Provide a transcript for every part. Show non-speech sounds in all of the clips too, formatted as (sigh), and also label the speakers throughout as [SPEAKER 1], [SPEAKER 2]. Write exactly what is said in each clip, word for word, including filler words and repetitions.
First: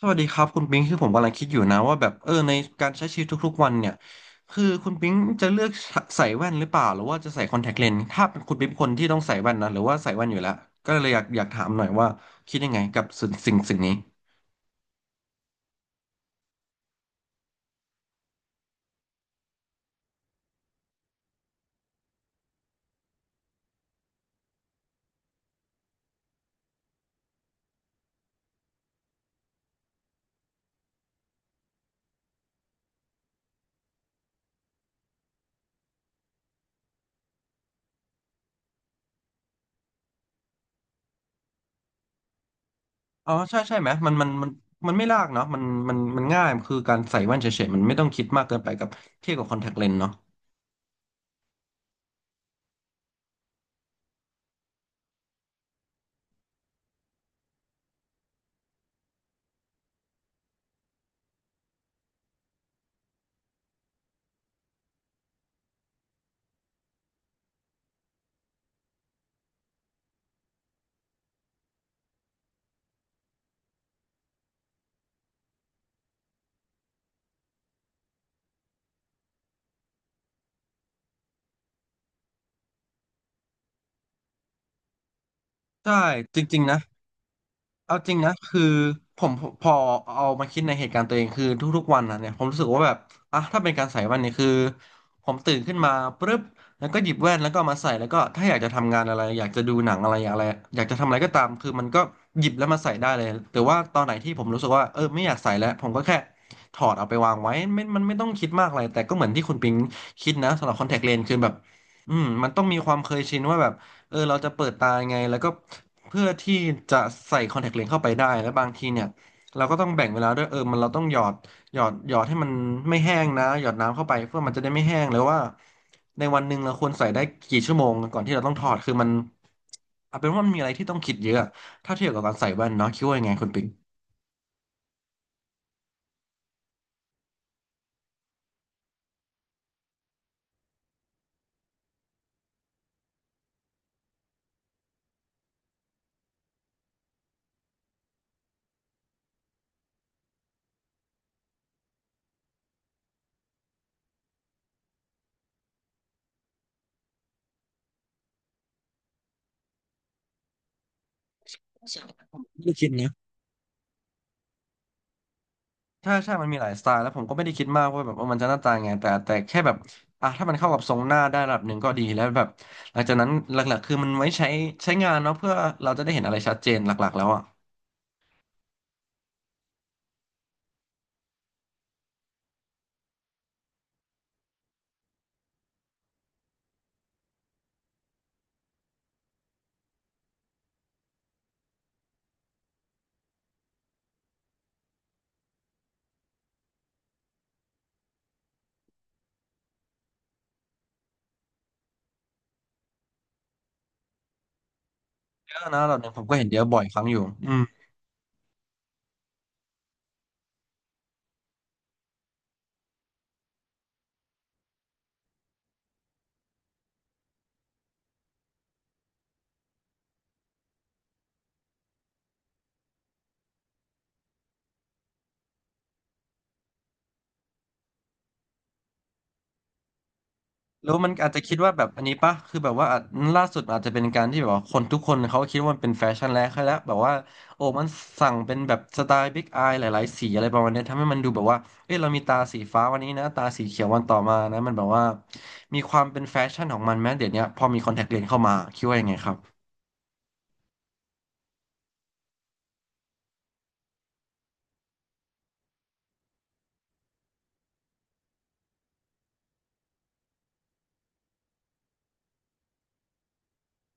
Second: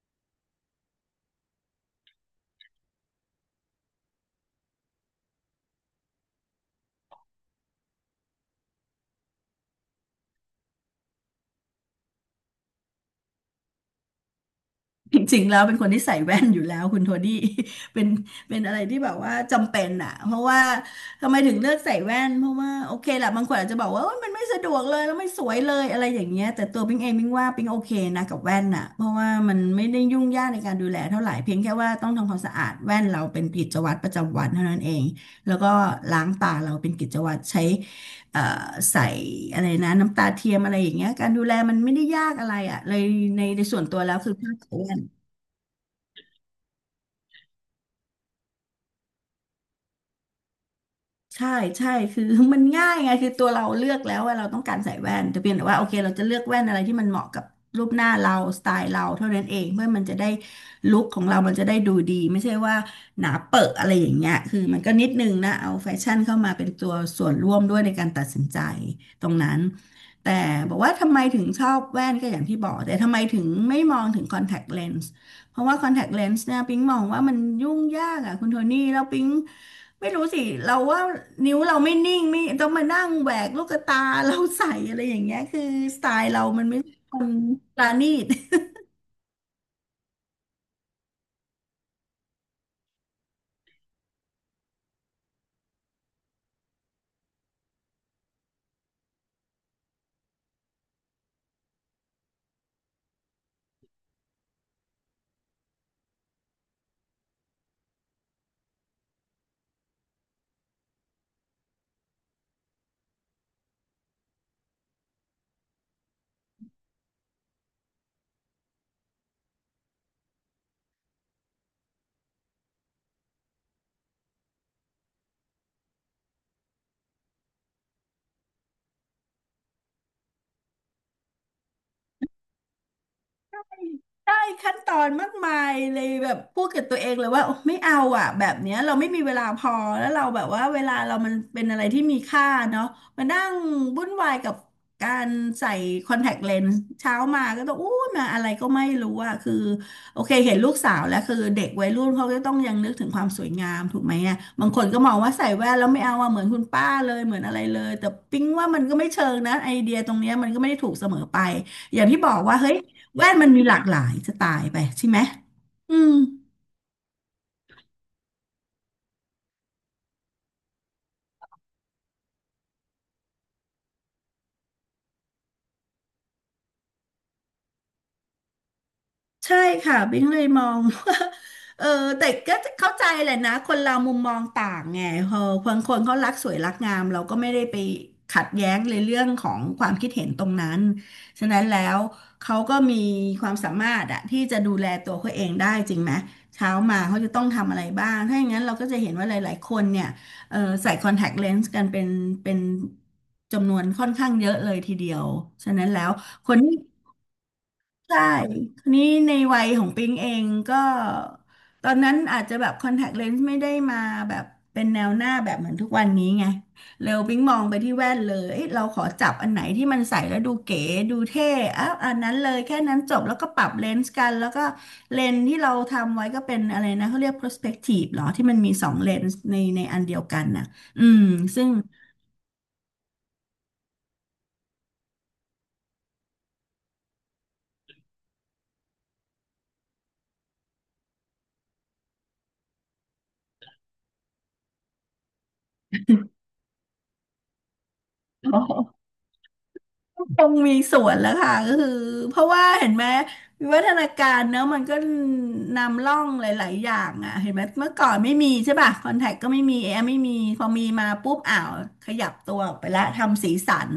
[SPEAKER 1] สวัสดีครับคุณปิงคือผมกำลังคิดอยู่นะว่าแบบเออในการใช้ชีวิตทุกๆวันเนี่ยคือคุณปิงจะเลือกใส่แว่นหรือเปล่าหรือว่าจะใส่คอนแทคเลนส์ถ้าเป็นคุณปิงเป็นคนที่ต้องใส่แว่นนะหรือว่าใส่แว่นอยู่แล้วก็เลยอยากอยากถามหน่อยว่าคิดยังไงกับสิ่งสิ่งสิ่งนี้
[SPEAKER 2] จริงๆแล้วเป็นคนที่ใส่แว่นอยู่แล้วคุณโทนี่ (laughs) เป็นเป็นอะไรที่แบบว่าจำเป็นอ่ะเพราะว่าทำไมถึงเลือกใส่แว่นเพราะว่าโอเคแหละบางคนอาจจะบอกว่าโอ๊ยมันไม่สะดวกเลยแล้วไม่สวยเลยอะไรอย่างเงี้ยแต่ตัวปิงเองปิงว่าปิงโอเคนะกับแว่นอ่ะเพราะว่ามันไม่ได้ยุ่งยากในการดูแลเท่าไหร่เพียงแค่ว่าต้องทำความสะอาดแว่นเราเป็นกิจวัตรประจำวันเท่านั้นเองแล้วก็ล้างตาเราเป็นกิจวัตรใช้เอ่อใส่อะไรนะน้ำตาเทียมอะไรอย่างเงี้ยการดูแลมันไม่ได้ยากอะไรอ่ะเลย
[SPEAKER 1] อ๋อ
[SPEAKER 2] ใน
[SPEAKER 1] ใช่
[SPEAKER 2] ใน
[SPEAKER 1] ใช่
[SPEAKER 2] ส่วน
[SPEAKER 1] ไหม
[SPEAKER 2] ตัว
[SPEAKER 1] มั
[SPEAKER 2] แล้
[SPEAKER 1] น
[SPEAKER 2] ว
[SPEAKER 1] มัน
[SPEAKER 2] คือ
[SPEAKER 1] มัน
[SPEAKER 2] ค่าใช้
[SPEAKER 1] มัน
[SPEAKER 2] จ่า
[SPEAKER 1] ไม่
[SPEAKER 2] ย
[SPEAKER 1] ยากเนาะมันมันมันง่ายคือการใส่แว่นเฉยๆมันไม่ต้องคิดมากเกินไปกับเทียบกับคอนแทคเลนส์เนาะ
[SPEAKER 2] ใช่ใช่คือ (laughs) มันง่ายไงคือตัวเราเลือกแล้วว่าเราต้องการใส่แว่นแต่เพียงแต่ว่าโอเคเราจะเลือกแว่นอะไรที่มันเหมาะกับรูปหน้าเราสไตล์เราเท่านั้นเองเพื่อมันจะได้ลุคของเรามันจะได้ดูดีไม่ใช่ว่าหนาเปอะอะไรอย่างเงี้ยคือมันก็นิดนึงนะเอาแฟชั่นเข้ามาเป็นตัวส่วนร่วมด้วยในการตัดสินใจตรงนั้นแต่บอกว่าทำไมถึงชอบแว่นก็อย่างที่บอกแต่ทำไมถึงไม่มองถึงคอนแทคเลนส์เพราะว่าคอนแทคเลนส์เนี่ยปิ๊งมองว่ามันยุ่งยากอ่ะคุณโทนี่แล้วปิ๊ง ไม่รู้สิเราว่านิ้วเราไม่นิ่งไม่ต้องมานั่งแหวกลูกตา (laughs) เราใส่อะไรอย่างเงี้ยคือ
[SPEAKER 1] ใช่
[SPEAKER 2] สไตล์
[SPEAKER 1] จ
[SPEAKER 2] เรา
[SPEAKER 1] ริง
[SPEAKER 2] มัน
[SPEAKER 1] ๆ
[SPEAKER 2] ไม่
[SPEAKER 1] นะ
[SPEAKER 2] ใช่คนปรา
[SPEAKER 1] เอา
[SPEAKER 2] ณี
[SPEAKER 1] จริง
[SPEAKER 2] ต
[SPEAKER 1] นะคือผมพอเอามาคิดในเหตุการณ์ตัวเองคือทุกๆวันนะเนี่ยผมรู้สึกว่าแบบอ่ะถ้าเป็นการใส่แว่นเนี่ยคือผมตื่นขึ้นมาปุ๊บแล้วก็หยิบแว่นแล้วก็เอามาใส่แล้วก็ถ้าอยากจะทำงานอะไรอยากจะดูหนังอะไรอยากอะไรอยากจะทำอะไรก็ตามคือมันก็หยิบแล้วมาใส่ได้เลยแต่ว่าตอนไหนที่ผมรู้สึกว่าเออไม่อยากใส่แล้วผมก็แค่ถอดเอาไปวางไว้ไม่มันไม่ต้องคิดมากอะไรแต่ก็เหมือนที่คุณปิงคิดนะสำหรับคอนแทคเลนส์คือแบบอืมมันต้องมีความเคยชินว่าแบบ เออเราจะเปิดตายังไงแล้วก็เพื่อที่จะใส่คอนแทคเลนส์เข้าไปได้แล้วบางทีเนี่ยเราก็ต้องแบ่งเวลาด้วยเออมันเราต้องหยอดหยอดหยอดให้มันไม่แห้งนะหยอดน้ำเข้าไปเพื่อมันจะได้ไม่แห้งแล้วว่าในวันหนึ่งเราควรใส่ได้กี่ชั่วโมงก่อนที่เราต้องถอดคือมันเอาเป็นว่ามันมีอะไรที่ต้องคิดเยอะถ้าเทียบกับการใส่แว่นเนาะคิดว่ายังไงคุณปิง
[SPEAKER 2] ได้ขั้นตอนมากมายเลยแบบพูดกับตัวเองเลยว่าโอไม่เอาอ่ะแบบเนี้ยเราไม่มีเวลาพอแล้วเราแบบว่าเวลาเรามันเป็นอะไรที่มีค่าเนาะมานั่งวุ่นวายกับการใส่คอนแทคเลนส์เช้ามาก็ต้องอู้มาอะไรก็ไม่รู้อ่ะคือโอเคเห็นลูกสาวแล้วคือเด็กวัยรุ่นเขาก็ต้องยังนึกถึงความสวยงามถูกไหมอ่ะบางคนก็มองว่าใส่แว่นแล้วไม่เอาอ่ะเหมือนคุณป้าเลยเหมือนอะไรเลยแต่ปิ๊งว่ามันก็ไม่เชิงนะไอเดียตรงเนี้ยมันก็ไม่ได้ถูกเสมอไปอย่างที่บอกว่าเฮ้ย แว่นมันมีหลากหลายจะตายไปใช่ไหมอื
[SPEAKER 1] ใช่
[SPEAKER 2] ม
[SPEAKER 1] ใช่มันมีหลายสไตล์แล้วผมก็ไม่ได้คิดมากว่าแบบว่ามันจะหน้าตายังไงแต่แต่แค่แบบอ่ะถ้ามันเข้ากับทรงหน้าได้ระดับหนึ่งก็ดีแล้วแบบ หลังจากนั้นหลักๆคือมันไว้ใช้ใช้งานเนาะเพื่อเราจะได้เห็นอะไรชัดเจนหลักๆแล้วอ่ะ
[SPEAKER 2] ใช่ค่ะบิ๊งเลยมอง (laughs) ว่าเออแต่ก็เข้าใจแหละนะคนเรามุมมองต่างไงพอบางคนเขารักสวยรักงามเราก็ไม่ได้ไปขัดแย้งในเรื่องของความคิดเห็นตรงนั้นฉะนั้นแล้วเขาก็มีความสามารถอะที่จะดูแลตัวเขาเองได้จริงไหมเช้ามาเขาจะต้องทำอะไรบ้างถ้าอย่างนั้นเราก็จะเห็นว่าหลายๆคนเนี่ยเออใส่คอนแทคเลนส์กันเป็นเป็นจำนวนค่อนข้างเยอะเลยทีเดียว
[SPEAKER 1] เยอะ
[SPEAKER 2] ฉะ
[SPEAKER 1] นะ
[SPEAKER 2] นั้น
[SPEAKER 1] ระดับ
[SPEAKER 2] แล้
[SPEAKER 1] หนึ่
[SPEAKER 2] ว
[SPEAKER 1] งผมก็เห็น
[SPEAKER 2] ค
[SPEAKER 1] เย
[SPEAKER 2] น
[SPEAKER 1] อะ
[SPEAKER 2] ที่
[SPEAKER 1] บ่อยครั้งอยู่อืม
[SPEAKER 2] ใช่คราวนี้ในวัยของปิงเองก็ตอนนั้นอาจจะแบบคอนแทคเลนส์ไม่ได้มาแบบเป็นแนวหน้าแบบเหมือนทุกวันนี้ไง เร็วปิงมองไปที่แว่นเลยเอ้ยเราขอจับอันไหนที่มันใส่แล้วดูเก๋ดูเท่อ้าวอันนั้นเลยแค่นั้นจบแล้วก็ปรับเลนส์กันแล้วก็เลนส์ที่เราทำไว้ก็เป็นอะไรนะเขาเรียก prospective เหรอที่มันมีสองเลนส์ในในอันเดียวกันน่ะ
[SPEAKER 1] แล้ว
[SPEAKER 2] อื
[SPEAKER 1] มัน
[SPEAKER 2] ม
[SPEAKER 1] อาจจะคิด
[SPEAKER 2] ซึ่ง
[SPEAKER 1] ว่าแบบอันนี้ปะคือแบบว่าอาจล่าสุดอาจจะเป็นการที่แบบว่าคนทุกคนเขาคิดว่ามันเป็นแฟชั่นแล้วแล้วแบบว่าโอ้มันสั่งเป็นแบบสไตล์บิ๊กอายหลายๆสีอะไรประมาณเนี้ยทำให้มันดูแบบว่าเอ้ยเรามีตาสีฟ้าวันนี้นะตาสีเขียววันต่อมานะมันแบบว่ามีความเป็นแฟชั่นของมันแม้เดี๋ยวเนี้ยพอมีคอนแทคเลนส์เข้ามาคิดว่ายังไงครับ
[SPEAKER 2] คงมีส่วนแล้วค่ะก็คือเพราะว่าเห็นไหมวิวัฒนาการเนอะมันก็นำร่องหลายๆอย่างอ่ะเห็นไหมเมื่อก่อนไม่มีใช่ป่ะคอนแทคก็ไม่มีแอร์ไม่มีพอมีมาปุ๊บอ้าวขยับตัวออกไปละทำสีสัน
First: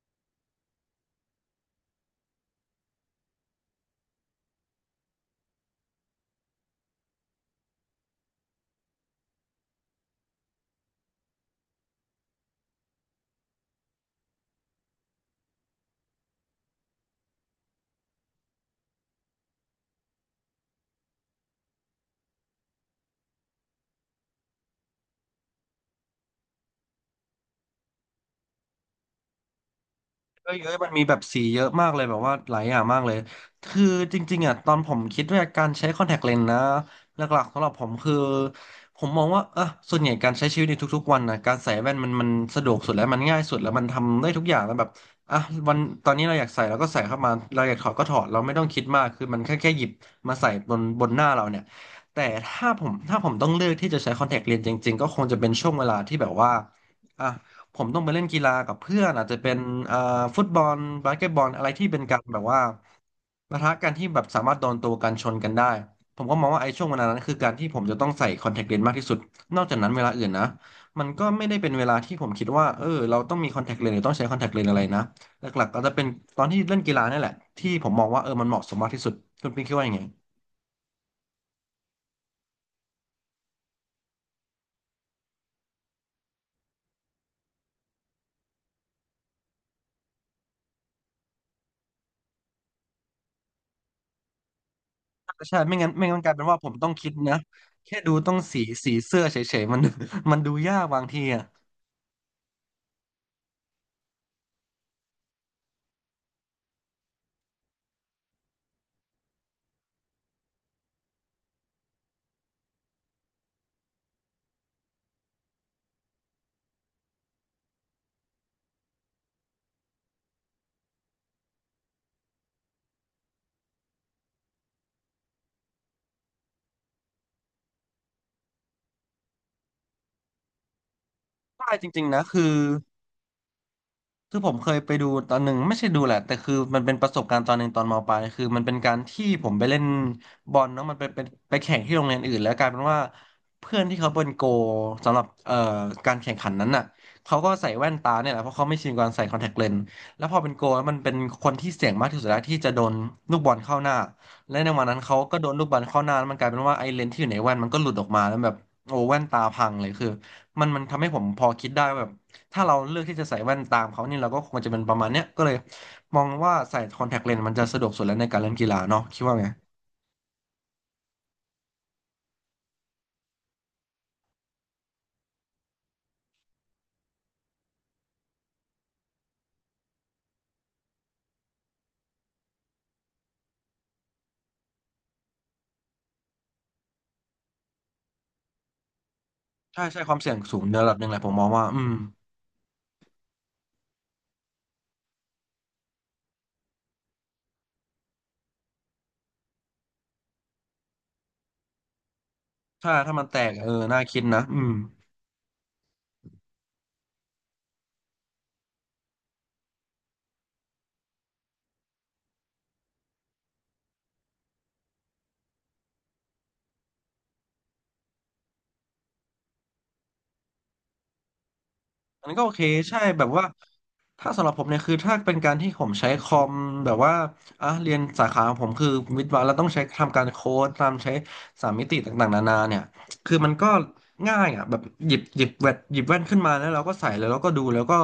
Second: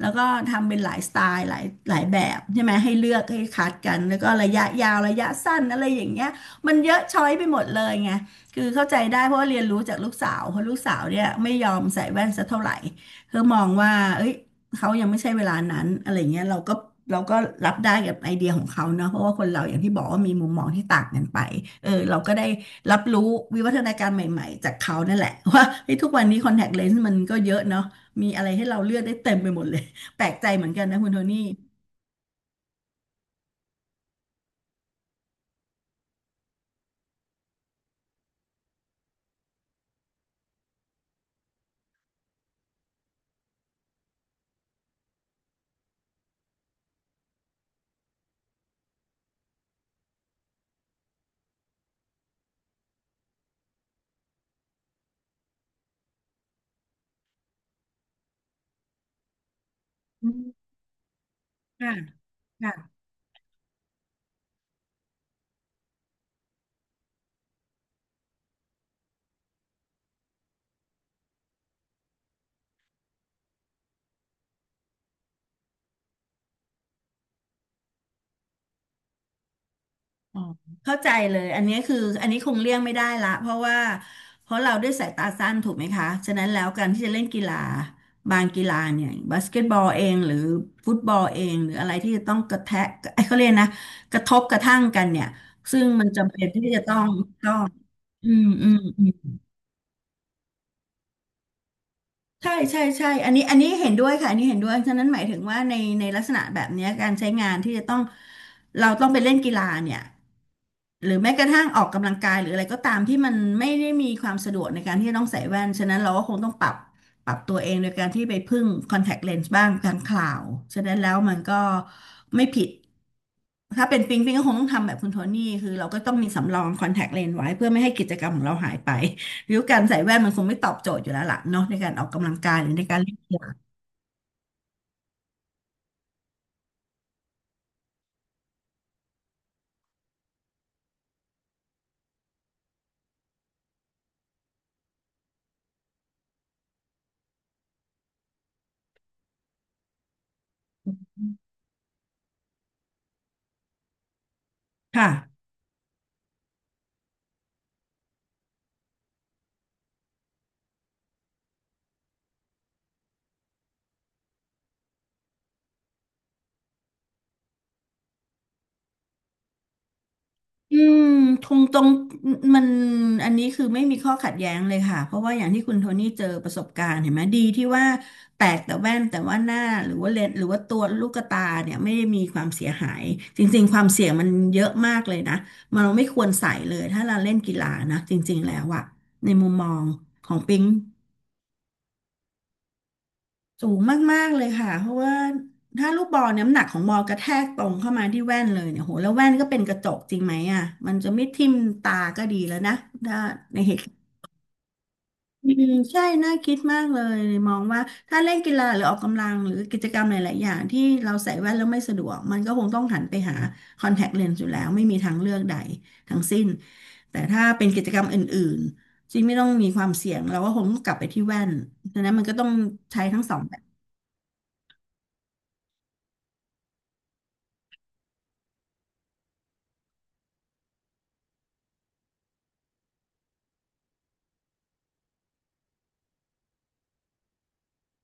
[SPEAKER 2] แล้วก็ทำเป็นหลายสไตล์หลายหลายแบบใช่ไหมให้เลือกให้คัดกันแล้วก็ระยะยาวระยะสั้นอะไรอย่างเงี้ยมันเยอะช้อยไปหมดเลยไงคือเข้าใจได้เพราะว่าเรียนรู้จากลูกสาวเพราะลูกสาวเนี่ยไม่ยอมใส่แว่นสักเท่าไหร่เธอมองว่าเอ้ย เขายังไม่ใช่เวลานั้นอะไรเงี้ยเราก็เราก็รับได้กับไอเดียของเขาเนาะเพราะว่าคนเราอย่างที่บอกว่ามีมุมมองที่ต่างกันไปเออเราก็ได้รับรู้วิวัฒนาการใหม่ๆจากเขานั่นแหละ (laughs) ว่าเฮ้ยทุกวันนี้คอนแทคเลนส์มันก็เยอะเนาะมีอะไรให้เราเลือกได้เต็มไปหมดเลย (laughs) แปลกใจเห
[SPEAKER 1] เย
[SPEAKER 2] มือน
[SPEAKER 1] อะ
[SPEAKER 2] กั
[SPEAKER 1] ๆ
[SPEAKER 2] น
[SPEAKER 1] มัน
[SPEAKER 2] นะ
[SPEAKER 1] มี
[SPEAKER 2] คุ
[SPEAKER 1] แบ
[SPEAKER 2] ณโท
[SPEAKER 1] บ
[SPEAKER 2] นี่
[SPEAKER 1] สีเยอะมากเลยแบบว่าหลายอย่างมากเลยคือจริงๆอ่ะตอนผมคิดว่าการใช้คอนแทคเลนส์นะหลักๆสำหรับผมคือผมมองว่าเออส่วนใหญ่การใช้ชีวิตในทุกๆวันนะการใส่แว่นมันมันสะดวกสุดแล้วมันง่ายสุดแล้วมันทำได้ทุกอย่างแล้วแบบอ่ะวันตอนนี้เราอยากใส่เราก็ใส่เข้ามาเราอยากถอดก็ถอดเราไม่ต้องคิดมากคือมันแค่แค่หยิบมาใส่บนบนหน้าเราเนี่ยแต่ถ้าผมถ้าผมต้องเลือกที่จะใช้คอนแทคเลนส์จริงๆก็คงจะเป็นช่วงเวลาที่แบบว่าอ่ะ ผมต้องไปเล่นกีฬากับเพื่อนอาจจะเป็นเอ่อ
[SPEAKER 2] อื
[SPEAKER 1] ฟุตบ
[SPEAKER 2] ม
[SPEAKER 1] อลบาสเกตบอลอะไรที่
[SPEAKER 2] ค่ะ
[SPEAKER 1] เป็นการแบบว่า
[SPEAKER 2] ค่ะ
[SPEAKER 1] ปะทะกันที่แบบสามารถโดนตัวกันชนกันได้ผมก็มองว่าไอ้ช่วงเวลานั้นคือการที่ผมจะต้องใส่คอนแทคเลนส์มากที่สุดนอกจากนั้นเวลาอื่นนะมันก็ไม่ได้เป็นเวลาที่ผมคิดว่าเออเราต้องมีคอนแทคเลนส์หรือต้องใช้คอนแทคเลนส์อะไรนะหลักๆก็จะเป็นตอนที่เล่นกีฬานี่แหละที่ผมมองว่าเออมันเหมาะสมมากที่สุดคุณปิ๊งคิดว่ายังไง
[SPEAKER 2] อ๋อเข้าใจเลยอันนี้คืออันนี้คงเลี่ยงไม่ได้ละเพราะว่าเพราะเราด้วยสายตาสั้นถูกไหมคะฉะนั้นแล้วการที่จะเล่นกีฬาบางกีฬาเนี่ยบาสเกตบอลเองหรือฟุตบอลเองหรืออะไรที่จะต้องกระแทะไอ้เขาเรียกนะกระทบกระทั่งกันเนี่ย
[SPEAKER 1] ใช่ไม่
[SPEAKER 2] ซึ่ง
[SPEAKER 1] งั้นไม่
[SPEAKER 2] มัน
[SPEAKER 1] งั้นมันก
[SPEAKER 2] จำ
[SPEAKER 1] ลาย
[SPEAKER 2] เป็
[SPEAKER 1] เป็น
[SPEAKER 2] น
[SPEAKER 1] ว่า
[SPEAKER 2] ที่
[SPEAKER 1] ผม
[SPEAKER 2] จะ
[SPEAKER 1] ต้อง
[SPEAKER 2] ต้อ
[SPEAKER 1] คิ
[SPEAKER 2] ง
[SPEAKER 1] ดนะ
[SPEAKER 2] ต้อง
[SPEAKER 1] แค่ดู
[SPEAKER 2] อื
[SPEAKER 1] ต้อง
[SPEAKER 2] ม
[SPEAKER 1] สี
[SPEAKER 2] อื
[SPEAKER 1] สีเสื้อ
[SPEAKER 2] ม
[SPEAKER 1] เฉยๆมัน (laughs) มันดูยากบางทีอะ
[SPEAKER 2] ใช่ใช่ใช่อันนี้อันนี้เห็นด้วยค่ะอันนี้เห็นด้วย ฉะนั้นหมายถึงว่าในในลักษณะแบบเนี้ยการใช้งานที่จะต้องเราต้องไปเล่นกีฬาเนี่ยหรือแม้กระทั่งออกกำลังกายหรืออะไรก็ตามที่มันไม่ได้มีความสะดวกในการที่จะต้องใส่แว่นฉะนั้นเราก็คงต้องปรับปรับตัวเองโดยการที่ไปพึ่งคอนแทคเลนส์บ้างกลางคราวฉะนั้นแล้วมันก็ไม่ผิดถ้าเป็นปิงปิงก็คงต้องทำแบบคุณโทนี่คือเราก็ต้องมีสำรองคอนแทคเลนส์ไว้เพื่อไม่ให้กิจกรรมของเราหายไป ริ้วการใส่แว่นมันคงไม่ตอบโจทย์อยู่แล้วล่ะเนาะ
[SPEAKER 1] ใช่
[SPEAKER 2] ใน
[SPEAKER 1] จ
[SPEAKER 2] การอ
[SPEAKER 1] ริง
[SPEAKER 2] อก
[SPEAKER 1] ๆนะ
[SPEAKER 2] กำลัง
[SPEAKER 1] คื
[SPEAKER 2] กา
[SPEAKER 1] อ
[SPEAKER 2] ยหรือในการเล่นกีฬา
[SPEAKER 1] คือผมเคยไปดูตอนหนึ่งไม่ใช่ดูแหละแต่คือมันเป็นประสบการณ์ตอนหนึ่งตอนมปลายคือมันเป็นการที่ผมไปเล่นบอลเนาะมันเป็นเป็นไปแข่งที่โรงเรียนอื่นแล้วกลายเป็นว่าเพื่อนที่เขาเป็นโกลสำหรับเอ่อการแข่งขันนั้นน่ะเขาก็ใส่แว่นตาเนี่ยแหละเพราะเขาไม่ชินกับการใส่คอนแทคเลนส์แล้วพอเป็นโกลแล้วมันเป็นคนที่เสี่ยงมากที่สุดแล้วที่จะโดนลูกบอลเข้าหน้าและในวันนั้น
[SPEAKER 2] ค่ะ
[SPEAKER 1] เขาก็โดนลูกบอลเข้าหน้าแล้วมันกลายเป็นว่าไอ้เลนส์ที่อยู่ในแว่นมันก็หลุดออกมาแล้วแบบโอ้แว่นตาพังเลยคือมันมันทำให้ผมพอคิดได้ว่าแบบ ถ้าเราเลือกที่จะใส่แว่นตามเขานี่เราก็คงจะเป็นประมาณเนี้ยก็เลยมองว่าใส่คอนแทคเลนส์มันจะสะดวกสุดแล้วในการเล่นกีฬาเนาะคิดว่าไง
[SPEAKER 2] อืมตรงตรงมันอันนี้คือไม่มีข้อขัดแย้งเลยค่ะเพราะว่าอย่างที่คุณโทนี่เจอประสบการณ์เห็นไหมดีที่ว่าแตกแต่แว่นแต่ว่าหน้าหรือว่าเลนส์หรือว่าตัวลูกตาเนี่ยไม่ได้มีความเสียหายจริงๆความเสี่ยงมันเยอะมากเลยนะมันเราไม่ควรใส่เลยถ้าเราเล่นกีฬานะจริงๆแล้วอะในมุมมอ
[SPEAKER 1] ใช่
[SPEAKER 2] ง
[SPEAKER 1] ใช่ความ
[SPEAKER 2] ข
[SPEAKER 1] เสี่
[SPEAKER 2] อ
[SPEAKER 1] ยง
[SPEAKER 2] ง
[SPEAKER 1] สู
[SPEAKER 2] ปิ
[SPEAKER 1] ง
[SPEAKER 2] ง
[SPEAKER 1] ในระดับหนึ่งแหละผมมองว่าอืม
[SPEAKER 2] สูงมากๆเลยค่ะเพราะว่าถ้าลูกบอลน้ำหนักของบอลกระแทกตรงเข้ามาที่แว่นเลยเนี่ยโหแล้วแว่นก็เป็นกระจกจริงไหมอ่ะมันจะไม่ทิ่มตาก็ดีแล้วนะ
[SPEAKER 1] ถ้าถ้า
[SPEAKER 2] ถ้า
[SPEAKER 1] มันแตก
[SPEAKER 2] ใน
[SPEAKER 1] เออ
[SPEAKER 2] เหตุการ
[SPEAKER 1] น่า
[SPEAKER 2] ณ์
[SPEAKER 1] คิดนะอืม
[SPEAKER 2] อืมใช่น่าคิดมากเลยมองว่าถ้าเล่นกีฬาหรือออกกำลังหรือกิจกรรมหลายๆอย่างที่เราใส่แว่นแล้วไม่สะดวกมันก็คงต้องหันไปหาคอนแทคเลนส์อยู่แล้วไม่มีทางเลือกใดทั้งสิ้นแต่ถ้าเป็นกิจกรรมอื่นๆที่ไม่ต้องมีความเสี่ยงเราก็คงต้องกลับไปที่แว่นดังนั้นมั
[SPEAKER 1] อัน
[SPEAKER 2] นก็
[SPEAKER 1] นั้นก็
[SPEAKER 2] ต้อ
[SPEAKER 1] โอ
[SPEAKER 2] ง
[SPEAKER 1] เคใช่
[SPEAKER 2] ใช้ทั้
[SPEAKER 1] แบ
[SPEAKER 2] ง
[SPEAKER 1] บ
[SPEAKER 2] สอง
[SPEAKER 1] ว่า
[SPEAKER 2] แบบ
[SPEAKER 1] ถ้าสำหรับผมเนี่ยคือถ้าเป็นการที่ผมใช้คอมแบบว่าอ่ะเรียนสาขาของผมคือวิทย์วะแล้วต้องใช้ทำการโค้ดตามใช้สามมิติต่างๆนานาเนี่ยคือมันก็ง่ายอ่ะแบบหยิบหยิบแว่นหยิบแว่นขึ้นมาแล้วเราก็ใส่แล้แล้วเราก็ดูแล้วก็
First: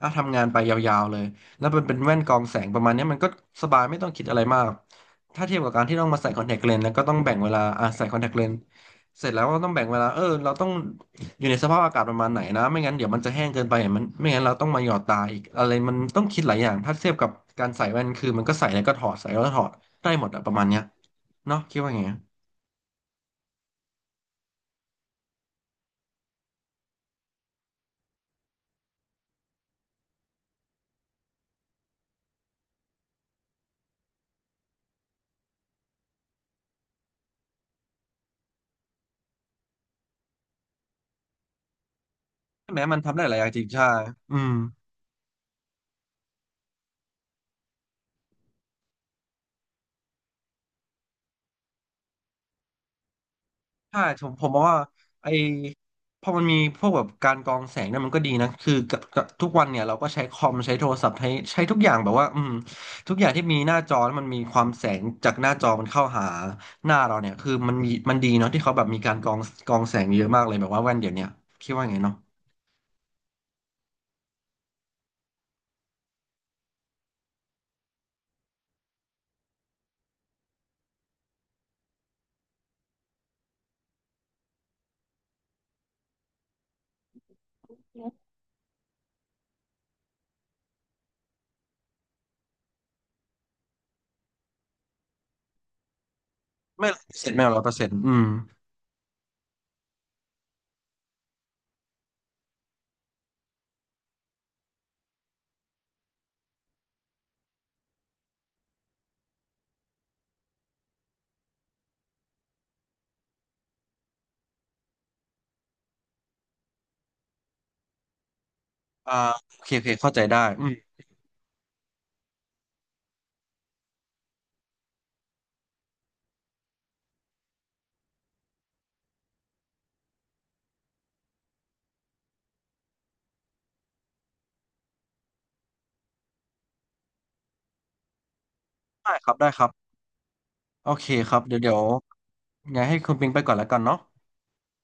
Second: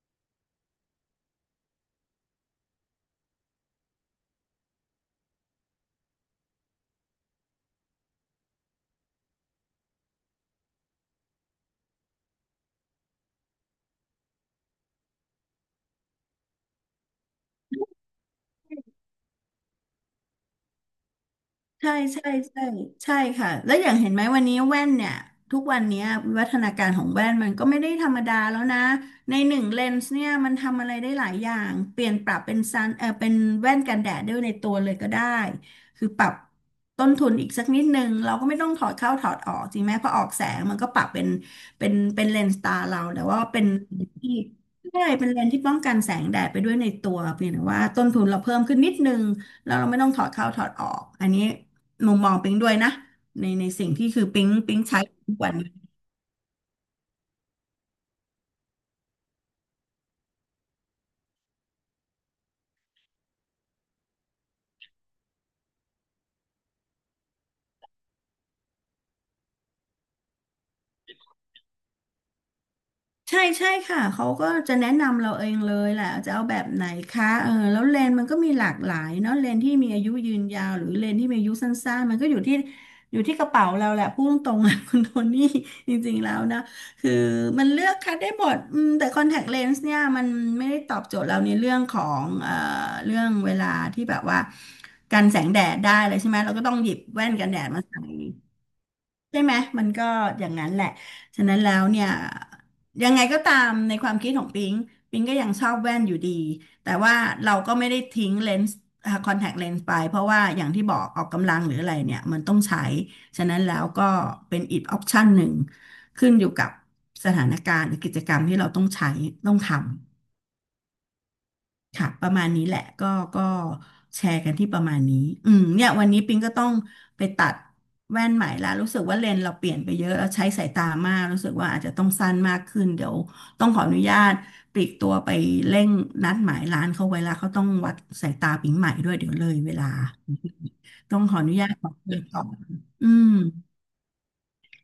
[SPEAKER 1] อ่ะทำงานไปยาวๆเลยแล้วมันเป็นแว่นกรองแสงประมาณเนี้ยมันก็สบายไม่ต้องคิดอะไรมากถ้าเทียบกับการที่ต้องมาใส่คอนแทคเลนส์แล้วก็ต้องแบ่งเวลาอ่ะใส่คอนแทคเลนส์ เสร็จแล้วเราต้องแบ่งเวลาเออเราต้องอยู่ในสภาพอากาศประมาณไหนนะไม่งั้นเดี๋ยวมันจะแห้งเกินไปมันไม่งั้นเราต้องมาหยอดตาอีกอะไรมันต้องคิดหลายอย่างถ้าเทียบกับการใส่แว่นคือมันก็ใส่แล้วก็ถอดใส่แล้วก็ถอดได้หมดอะประมาณเนี้ยเนาะคิดว่า
[SPEAKER 2] ใช่
[SPEAKER 1] ไงอะ
[SPEAKER 2] ใช่ใช่ใช่ค่ะแล้วอย่างเห็นไหมวันนี้แว่นเนี่ยทุกวันเนี้ยวิวัฒนาการของแว่นมันก็ไม่ได้ธรรมดาแล้วนะในหนึ่งเลนส์เนี่ยมันทำอะไรได้หลายอย่างเปลี่ยนปรับเป็นซันเออเป็นแว่นกันแดดด้วยในตัวเลยก็ได้คือปรับต้นทุนอีกสักนิดนึงเราก็ไม่ต้องถอดเข้าถอดออกจริงไหมเพอออกแสงมันก็ปรับเป็นเป็นเป็นเลนส์ตา
[SPEAKER 1] แม้มั
[SPEAKER 2] เรา
[SPEAKER 1] นทำ
[SPEAKER 2] แต่
[SPEAKER 1] ได้หลาย
[SPEAKER 2] ว่า
[SPEAKER 1] อย่างจ
[SPEAKER 2] เป็
[SPEAKER 1] ริง
[SPEAKER 2] น
[SPEAKER 1] ใช่
[SPEAKER 2] ที่
[SPEAKER 1] อืม
[SPEAKER 2] ใช่เป็นเลนส์ที่ป้องกันแสงแดดไปด้วยในตัวเพียงแต่ว่าต้นทุนเราเพิ่มขึ้นนิดนึงแล้วเราไม่ต้องถอดเข้าถอดออกอันนี้ มุมมองปิงด้วยนะในในสิ่ง
[SPEAKER 1] ใช่
[SPEAKER 2] ที่คื
[SPEAKER 1] ผ
[SPEAKER 2] อ
[SPEAKER 1] ม
[SPEAKER 2] ปิ
[SPEAKER 1] ผม
[SPEAKER 2] ง
[SPEAKER 1] มอง
[SPEAKER 2] ปิ
[SPEAKER 1] ว่า
[SPEAKER 2] งใช้
[SPEAKER 1] ไอ้
[SPEAKER 2] ทุกวัน
[SPEAKER 1] พอมันมีพวกแบบการกรองแสงเนี่ยมันก็ดีนะคือกับกับทุกวันเนี่ยเราก็ใช้คอมใช้โทรศัพท์ใช้ใช้ทุกอย่างแบบว่าอืมทุกอย่างที่มีหน้าจอแล้วมันมีความแสงจากหน้าจอมันเข้าหาหน้าเราเนี่ยคือมันมีมันดีเนาะที่เขาแบบมีการกรองกรองแสงเยอะมากเลยแบบว่าแว่นเดี๋ยวเนี้ยคิดว่าไงเนาะ
[SPEAKER 2] ใช่ใช่ค่ะเขาก็จะแนะนำเราเองเลยแหละจะเอาแบบไหนคะเออแล้วเลนมันก็มีหลากหลายเนาะเลนที่มีอายุยืนยาวหรือเลนที่มีอายุสั้นๆมันก็อยู่ที่อยู่ที่กระเป๋าเราแหละพูดตรงๆนะ (laughs) คุณโทนี่จริงๆแล้วนะคือมันเลือกคัดได้หมดอืมแต่คอนแทคเลนส์เนี่ยมันไม่ได้ตอบโจทย์เราในเรื่องของเอ่อเรื่องเวลาที่แบบว่ากันแสงแดดได้เลยใช่ไหมเราก็ต้องห
[SPEAKER 1] ไม่
[SPEAKER 2] ยิบ
[SPEAKER 1] เส
[SPEAKER 2] แว่
[SPEAKER 1] ร็จ
[SPEAKER 2] น
[SPEAKER 1] ไม่
[SPEAKER 2] กันแด
[SPEAKER 1] ร้อยเป
[SPEAKER 2] ด
[SPEAKER 1] อร์
[SPEAKER 2] มา
[SPEAKER 1] เซ็นต์
[SPEAKER 2] ใส่
[SPEAKER 1] อืม
[SPEAKER 2] ใช่ไหมมันก็อย่างนั้นแหละฉะนั้นแล้วเนี่ยยังไงก็ตามในความคิดของปิงปิงก็ยังชอบแว่นอยู่ดีแต่ว่าเราก็ไม่ได้ทิ้งเลนส์คอนแทคเลนส์ไปเพราะว่าอย่างที่บอกออกกำลังหรืออะไรเนี่ยมันต้องใช้ฉะนั้นแล้วก็เป็นอีกออปชันหนึ่งขึ้นอยู่กับสถานการณ์หรือกิจกรรมที่เราต้องใช้
[SPEAKER 1] อ่า
[SPEAKER 2] ต้อง
[SPEAKER 1] โอเคโอเคเข้า
[SPEAKER 2] ทำ
[SPEAKER 1] ใจได้อืม
[SPEAKER 2] ค่ะประมาณนี้แหละก็ก็แชร์กันที่ประมาณนี้อืมเนี่ยวันนี้ปิงก็ต้องไปตัดแว่นใหม่ละรู้สึกว่าเลนส์เราเปลี่ยนไปเยอะแล้วใช้สายตามากรู้สึกว่าอาจจะต้องสั้นมากขึ้นเดี๋ยวต้องขออนุญาตปลีกตัวไปเร่งนัดหมายร้านเขาไว้ละเขาต้องวัดสายตาปิงใหม่ด้ว
[SPEAKER 1] ได้
[SPEAKER 2] ย
[SPEAKER 1] ค
[SPEAKER 2] เดี๋ย
[SPEAKER 1] รั
[SPEAKER 2] ว
[SPEAKER 1] บ
[SPEAKER 2] เล
[SPEAKER 1] ได้
[SPEAKER 2] ย
[SPEAKER 1] ครับ
[SPEAKER 2] เวลา
[SPEAKER 1] โอเค
[SPEAKER 2] ต้อง
[SPEAKER 1] ค
[SPEAKER 2] ข
[SPEAKER 1] รั
[SPEAKER 2] อ
[SPEAKER 1] บ
[SPEAKER 2] อนุ
[SPEAKER 1] เดี๋ยว
[SPEAKER 2] ญา
[SPEAKER 1] เดี๋
[SPEAKER 2] ต
[SPEAKER 1] ยว
[SPEAKER 2] ขอเปิดก่อน
[SPEAKER 1] ไงให้
[SPEAKER 2] อื
[SPEAKER 1] คุณปิง
[SPEAKER 2] ม
[SPEAKER 1] ไปก่อนแล้วกันเนาะ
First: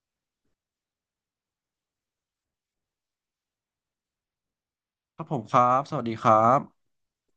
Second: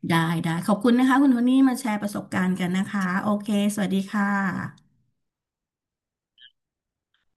[SPEAKER 2] ได้ได้ขอบคุณนะคะคุณโทนี่มาแชร์ประสบการณ์กันนะคะโอเคสวัสดีค่ะ
[SPEAKER 1] ครับผมครับสวัสดีครับ